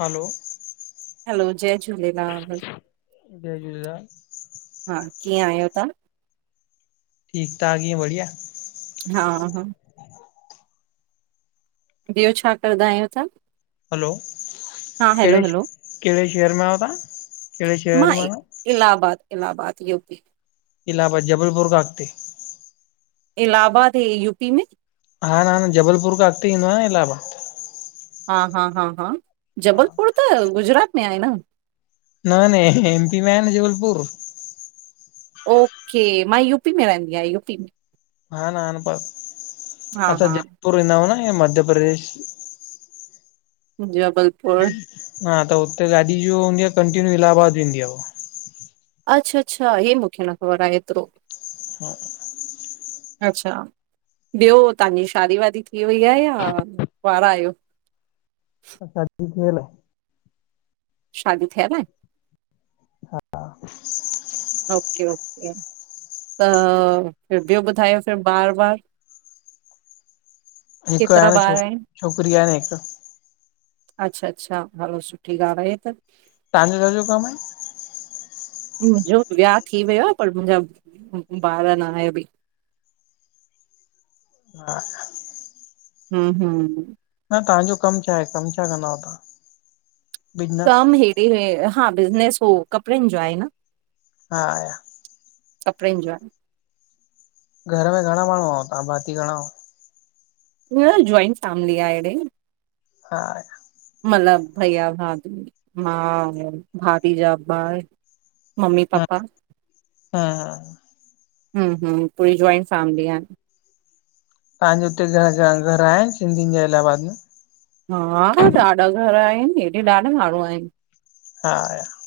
हलो। Hello जय झूलेलाल। जय झूलेलाल। हा कीअं आहियो तहां। ठीक- ठाक, ईंअं बढ़िया? हा। ॿयो छा करदा आहियो तां? हलो, हैलो कहिड़े शहर में आयो तव्हां कहिड़े शहर मां में इ- आहियो? Allahabad, Allahabad U P. इलाहबाद, जबलपुर खां अॻते। इलाहबाद, हे यूपी में। हा न- न, जबलपुर खां अॻते ईंदो आहे न इलाहबा हा- हा, हां- हां हा जबलपुर त गुजरात में आहे न? न- न, एम पी में आहे न जबलपुर। ओके, मां यूपी में रहंदी आहियां, यूपी में। हा न ह न पर, हा असां हा जोधपुर वींदा हुं न मध्य प्रदेश। जबलपुर। हा त हुते गाॾी जो हूंदी आहे, कंटीन्यू इलाहबाद वेंदी आ हुअ। अच्छा- अच्छा, हिय मूंखे न ख़बर आहे एतरो। [inaudible] अच्छा। ॿियो तहांजी शादी- वादी थी वई आहे या, कंवारा आयो? सादी थियल आह। शादी थियल आहे? हा। ओके- ओके, त, ॿियो ॿुधायो फिर ॿार -वार हिकु आहे केतरा न बार छोक आहेन? छोकिरी आहे न हिकु अच्छा- अच्छा, हलो सुठी ॻाल्हि आहे। हीअ त। तांजो छाजो कम आहे? मुंहिंजो वियांह थी वियो आहे पर, मुंहिंजा बार न आहे अबि। [inaudible] हुं -हुं। न तव्हांजो कमु छा आहे? कमु छा कंदा अओ तहां? कम हेॾे हे, हा बिज़नस हो कपड़ेनि जो आहे न। [unintelligible] कपड़ेन जो आए। घर में घणा माण्हू आओ तहां? भाती घणा आहो? न जॉइंट फैमिली आ हेॾे। हा। मतलब भैया- भाभी, मां, भाभी जा ॿार। मम्मी- पापा। हम्म हुं, पूरी जॉइंट फैमिल आहे। तहांजे हुते जी जा घर आहिनि? सिंधियुनि जे इलाबाद में? [unintelligible] हा ॾाढा घर आहिनि, हेॾे ॾाढा माण्हू आहिनि। [unintelligible]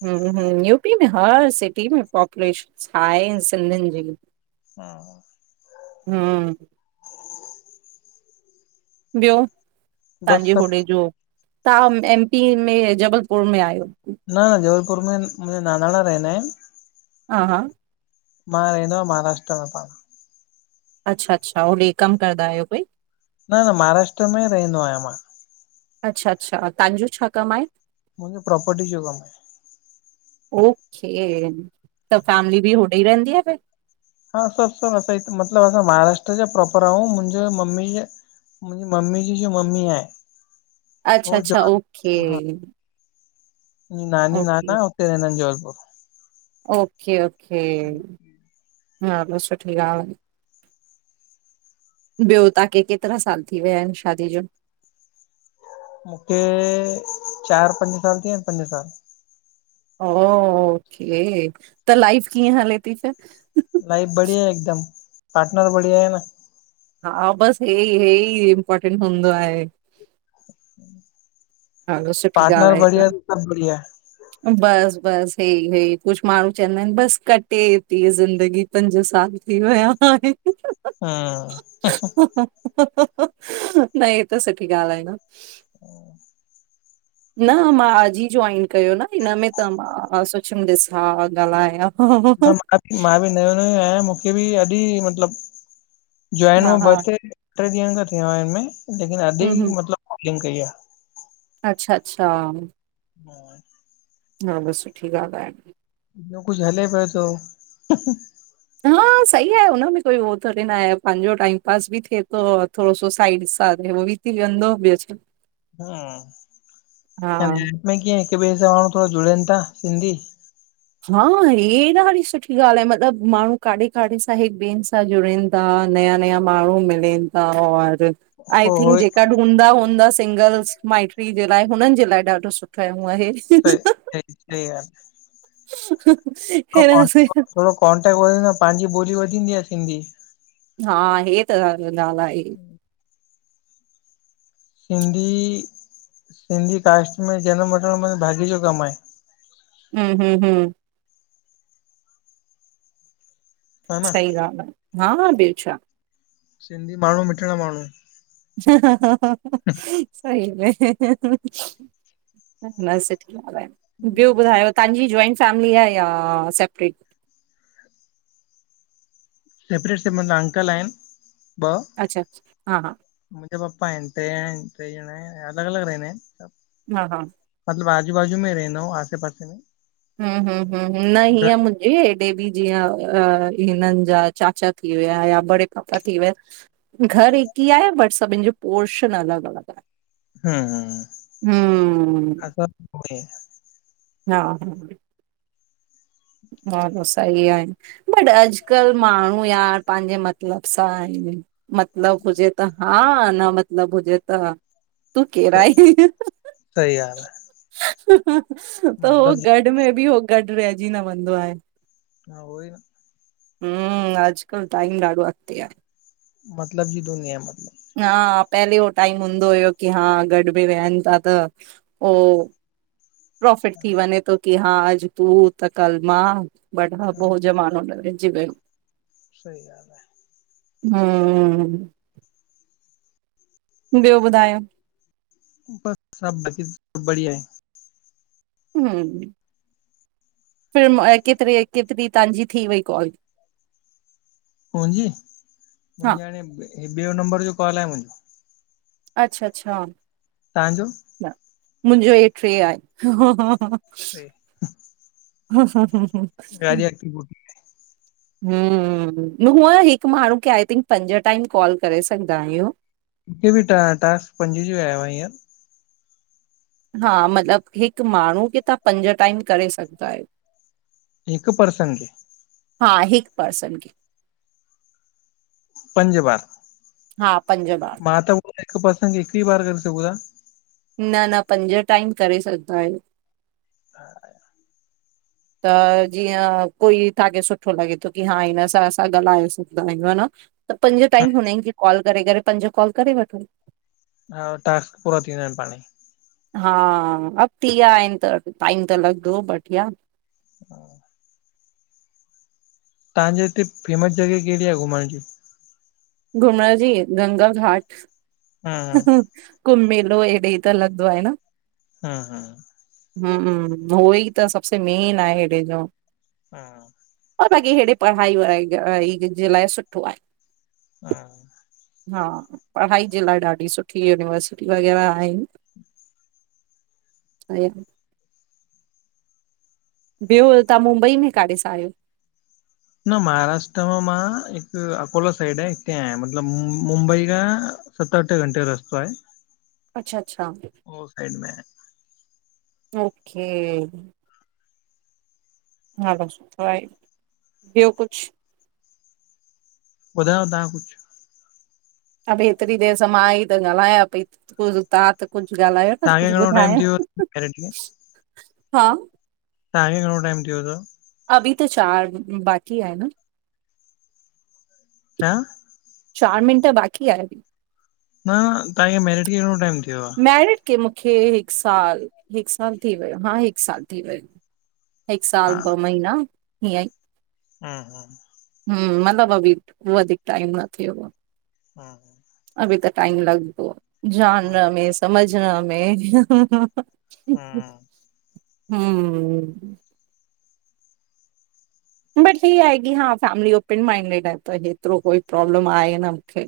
[unintelligible] यूपी में हा सिटी में पॉपुलेशन आहे। सिंधियुनि जी, हा, हा। हम। ॿियो बस तव्हांजे होॾे सभु जो। तव्हां एमपी में जबलपुर में आहियो? न, न। जबलपुर में मुहिंजा नानाड़ा रहिदा आहेन। हा, हा। मां, रहंदो आ, महाराष्ट्र में पाण। अच्छा अच्छा होॾे कमु कंदा आहियो कोई? न, न, महाराष्ट्र में ई रहंदो आहियां मां। अच्छा, अच्छा। तव्हांजो छा कमु आहे? मुंहिंजो पॉपर्टी जो कम। ओके त फैमिली बि होॾे ई रहंद आ फिर्? हा सभु सभु असां मतिलबु असां महाराष्ट्र जा प्रोपर आहियूं मुंहिंजे मम्मी जे। मुंहिंजी मम्मी जी, जी मम्मी आहे। अच्छा, हो अच्छा, ओके। जबलपुर हा नानी ओके नाना हुते रहदा आहेन जबलपुर। ओके, ओके हा बस सुठी ॻाल्हि आहे। ॿियो तव्हांखे केतिरा साल थी विया आहिनि शादी जो। मूंखे चारि पंज साल थी विया आहिनि पंज साल। ओके त लाइफ कीअं हले थी फिर? लाइफ बढीया हिकदम पार्टनर बढिया आहे न। हा बसि हे ई हे ई इमपोर्टेंट हूंदो आहे। हलो सुठी पार्टनर ॻाल्हि आहे बढ़िया त सभु बढ़िया। बस बस हेई हे कुझु माण्हू चवंदा आहिनि बस कटे थी ज़िंदगी। पंज साल थी विया आहिनि। हा न, हे त सुठी ॻाल्हि आहे न। [unintelligible] न मां अॼ ई जोईन कयो न हिन में त मां सोचमि ॾिसां ॻाल्हायां। न मां बि नयो, नयों आहियां मूंखे बि अॼ ई मतिलब। जोइन हा हू हा, ॿ टे टे ॾींहंनि खां थियो हिन में लेकिन अॼ हूं हूं, ई मतिलबु कॉलिंग कई आहे। अच्छा, अच्छा। हम। [unintelligible] हा बस सुठी ॻाल्हि आहे। ॿयो कुछु हले पियो थो। हा, सही आहे हुनमें कोई उहो थोड़ी न आहे, पंहिंजो टाइम पास बि थिए थो और थोरो सो साइड सां उह बि थी वेंदो ब्यो छा हा में कीअं हिकु ॿिए सां थोड़ो जुड़नि था सिंधी हा, हे ॾाढी सुठी ॻाल्हि आहे, मतिलबु माण्हू काॾे काॾे सां हिकु ॿियनि सां जुड़नि था, नया नया माण्हू मिलनि था और हो आईं हो थिंक जेका हूंदा हूंदा सिंगल्स माइट्री जे लाए, हुननि जे लाए ॾाढो सुठो हु आहें। [unintelligible] ह थोरो ह कॉन्टेक्ट [unintelligible] थोरो कॉन्टेक्ट वधंदो आहे, पंहिंजी ॿोली वधंदी आहे सिंधी हा हे त गाल आहे। सिंधी, सिंधी कास्ट में जनम वठण माना भाॼी जो कम आ हम-हम- हम हा न सही ॻाल् आ, हा ॿियो छा सिंधी माण्हूं, मिठड़ा माण्हूं। ह ह ह सईं मेह ह ह न स [inaudible] ॿियो ॿुधायो, तव्हांजी जॉइंट फैमिली आ या सेपरेट? सेपरेट से माना अंकल आहिनि, ॿ अच्छा, अच्छा, हा मुंहिंजो पप्पा आएन, ट्रे आएन, ट्रे ॼणा ऐं अलॻ अलॻ रहदां आहिनि सभ हा हा मतिलबु, आजू बाजू में ई रहंदा आहिंयु आसे पासे में हम हम हम न घर हिंयं म हेॾे बि जीअं अ हिनन जा चाचा थी विया या बड़े पापा थी विया घर हिक ही आहे, बट सभिन जो पोर्शन अलॻ अलॻ आहें। हम्म हम [unintelligible] हा हा ॻाल त सही आहे। बट, अॼुकल्ह माणहू यार पाहिंजे मतलबु सां आहिन, मतिलब हुजे त हा न मतिलब हुजे त त केर [unintelligible] ई सही ॻाल्हि आहे त उ मतलब घट में बि हो ॻॾु रहिंजी न वेंदो आहे। हा, उहो ई न हम, अॼकल्ह टाइम ॾाढो अॻिते आहे। मतलब जी दुनिया मतल हा, पहले उ टाइम हूंदो हुयो की हा, गॾ बि वेहनि था त ओ प्रोफिट थी वञे थो की हा, अॼ तूं त कल मां। बॾ खा पो हो जमानो लॻे जी वीयो। सही ॻाल् आ। हम ॿियो ॿुधायो बस सभ मजे में, सभु बढ़िया आहें। हम, फिर म केतरी, केतरी तव्हांजी थी वई कॉल? मुंहिंजी, हा मुंहिंजी हाणे ॿियो नंबर जो कॉल आहे मुं अच्छा- अच्छा। तव्हांजो? मुंहिंजो हे ट्रे आहे, हा हा [unintelligible] हा, हा, हा, हा [unintelligible] हुअं हिक माणहू खे आई थिंक पंज टाइम कॉल करे सघंदा आहियूं। मूंखे बि ट टास्क पंजे जो आयो आहे हींअर हा मतलब हिक माणहू खे तव्हां पंज टाइम करे सघंदा आहियो। हिकु परसन खे? हा हिकु पर्सन खे। पंज बार हा पंज ॿार मां त हिकु परसन खे हिक ई बार करे सघूं था न न पंज टाइम करे सघंदा आहियो। हा त! जीअं कोई तव्हांखे सुठो लॻे थो की हा हिन सां असां ॻाल्हाए सघंदा आहियूं ह न। त पंज टाइम हुननि खे कॉल करे करे पंज कॉल करे वठो।। हा ऊहो टास्क पूरो थींदा आहिनि पाण ई हा अॻिती विया आहिनि त टाइम त लॻदो बढिया। हा तव्हांजे हिते फेमस जॻहि कहिड़ी आहे घुमण जी? घुमण जी गंगा घाट ह हम्म हुं! कुंभ मेलो हेॾे ई त लॻदो आहे न! हा हा हुं हूं ऊहो ई त सबसे मेन आहे हेॾे जो। हुं! असां खे हेॾे पढ़ाई व़ाई [unintelligible] जे लाइ सुठो आहे। हुं। हा! पढ़ाई जे लाइ ॾाढी सुठी यूनिवर्सिटी वग़ैरह आहे। [inaudible] हूं। ॿियो [unintelligible] तव्हां मुंबई में काॾे सां आहियो? न महाराष्ट्र में मां हिकु अकोला साइड हते आहियां मतलब मुंबई खां सत अठ घंटे जो रस्तो आहे। अच्छा अच्छा। उहो साइड में आ। ओके! हा भाऊ सुठो आहे। ॿियो कुझु? ॿुधायो तव्हां कुझु। अ भ हेतिरी देरि त मां ई त ॻाल्हायां पई [unintelligible] तव्हां त! कुझु ॻाल्हायो न तव्हांखे कुझु घणो टाइम ॿुधायां थी वियो हुं ह मैरिड खे हा! तव्हांखे घणो टाइम थियो तव्? अभी त चार बाक़ी आहे न छा? चार मिन्ट बाक़ी आहिन। न तव्हा खे मैरिड के गणों टाइम थीयो आ? मेरिड के मूंखे हिकु साल! हिकु साल थी वियो हा हिकु साल थी वियो। हिकु आहे साल ॿ महीना हीअं ई। हुं हुं। हुं मतिलब अभी वधीक टाइम न थियो आ। हुं। अभी त टाइम लॻंदो हूं जानण में समझण में हुं हुं हूं हूं! हुं! बट हीअ आहे की हा फैमिली ओपन माइंडिड आहे त हेतिरो कोई प्रॉब्लम आहे न मूंखे।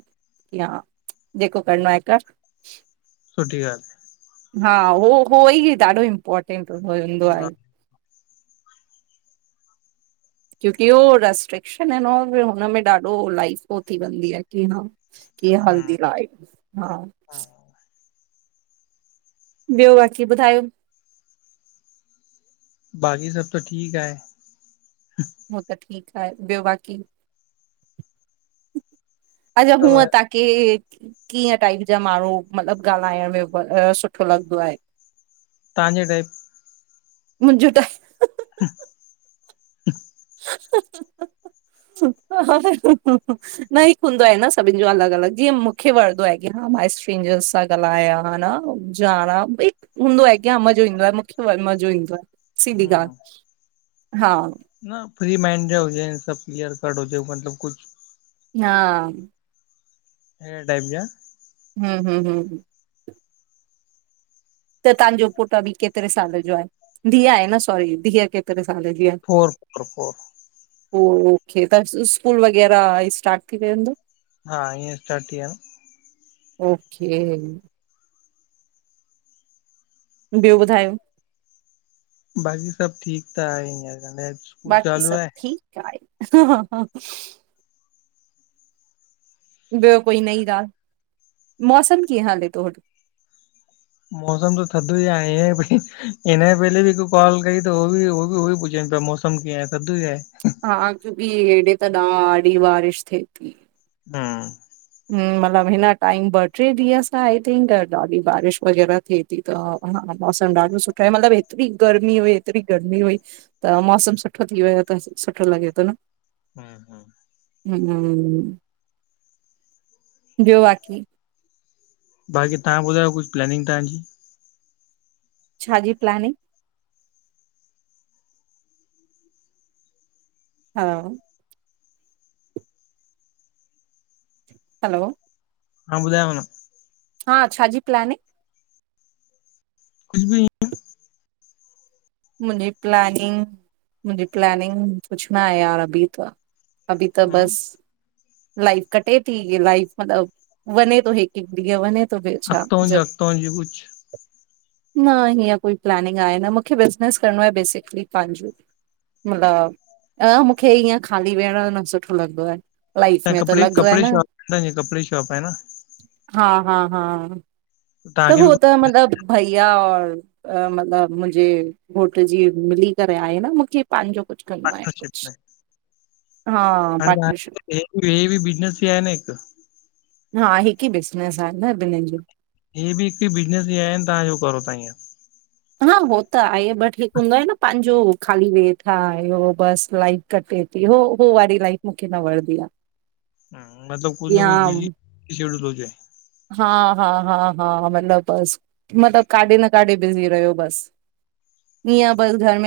हा जेको करणो आहे कर सुठी ॻाल्हि हा हो होई ॾाढो इमपोर्टेंट हु हूंदो आहे। क्योकी हो रेस्ट्रेंक्शन आहिन और हुनमें ॾाढो लाइफ पो थी वेंदी आहे की हा कीअं हल्दी लाईफ? हा हा ॿियो बाक़ी ॿुधायो? बाक़ी सब त ठीक आहे। हो त ठीक आहे। ॿियो बाक़ी? अच्छा सभ हूअं त के कीअं टाइप जा माण्हूं? मतलबु ॻाल्हाइण में सुठो लॻंदो आहे? तहांजे टाइप मुंजूं टाइप हा ह ह [unintelligible] न हिकु हूंदो आहे न सभिनि जो अलग-अलग, जीअं मूंखे वणदो आहे, की हा माई स्ट्रेंजरस सा ॻाल्हाया हां न जाणा ॿई हूंदो आहे क्या मज़ो ईंदो आ मूंखे मज़ो ईंदो आ सिधी हूं ॻाल्हि हा न फ्री माइंड जा हुजे सभु क्लीियर कट हुजे मतलब कुछु हा हेड़े टाइप जा हूं हूं हूं त तव्हांजो पुटु अबि केतिरे साल जो आहे? धीअ आहे न सॉरी धीअ केतिरे साल जी? आहे फोर फोर ओके, त स्कूल वग़ैरह स्टार्ट थी वेंदो हा हिअं स्टार्ट थी आ। ओके ॿियो ॿुधायो? बाक़ी सब ठीक आहे इअं त मैच बाक़ी सब ठीक आहे। ॿियो कोई नई ॻाल्हि मौसमु कीअं हले थो हुत? मौसम त थधो ई आहे बकि हिन जे पहले बि हिकु कॉल कई त होबि होबि पुछनि पिया मौसम कमु कीअं आए? थधो ही आए। हा क्योंकि हेॾे त ॾाढी बारिश थिए थी। हा हं मतिलबु हिन टाइम ॿ ट्रे ॾींहं सां आई थिंक ॾाढी बारिश वग़ैरह थिए ती त हा मौसम ॾाढो सुठै मतलबु ऐतिरी गर्मी हुई ऐतिरी गर्मी हुई त मौसम सुठो थी वियो त सुठो लॻे तो न। [inaudible] हूं ॿियो बाकी? बाकी तहां ॿुधायो कुछ प्लेनिंग तहांजी? छा जी प्लानिंग? हा हलो, हा ॿुधायुव न हा छा जी प्लानिंग? कुझु बि मुंजी प्लानिंग, मुंजी प्लानिंग कुुछ न आहे यार अभी त अभी त बस लाइफ कटे ती इअ लाइफ मतलब वञे थो हिकु-हिकु ॾींहुं वञे थो ॿियो छा अॻतों जी जब अॻतो जी कुझु? न हीअं कोई प्लॅनिंग आहे न मूंखे बिज़नेस करिणो आहे बेसिकली पंहिंजो। मतिलबु अ मूंखे ईअं ख़ाली विहण न सुठो लॻंदो आ। त कपड़े कपिड़े शॉप हांजी कपिड़ जी शॉप आहे न हा -हा -हा त तव्हांखे बि हो त कुझु मतलब भईया और मतिलबु मुंहिंजे घोट जी मिली करे आहेई न मूंखे। पंहिंजो कुझु करणो आहे पार्टनरशिप कुझु में हा हाणे तव्हां पार्टनरशिप। हे भी बिज़नस ई आहे न हिकु। हा हिकु ई बिज़नेस आहे न ॿिहिनि जो। हीअ बि हिकडो बिज़नस ई आहे तहांजो करो ता ईअं हा हो त आहे बट हिकु हूंदो आहे न पंहिंजो खाली वे थ बस लाइ कटे थी हो हो वारी लाइफ मूंखे न वणंदी आहे। हा मतलब कुझ न या कुझु बिज़ी शेड्यूल हुजे। हा- हा- हा -हा मतिलबु बसि मतिलबु काॾे न काॾे बिज़ी रहियो बस। ईअं बस घर में।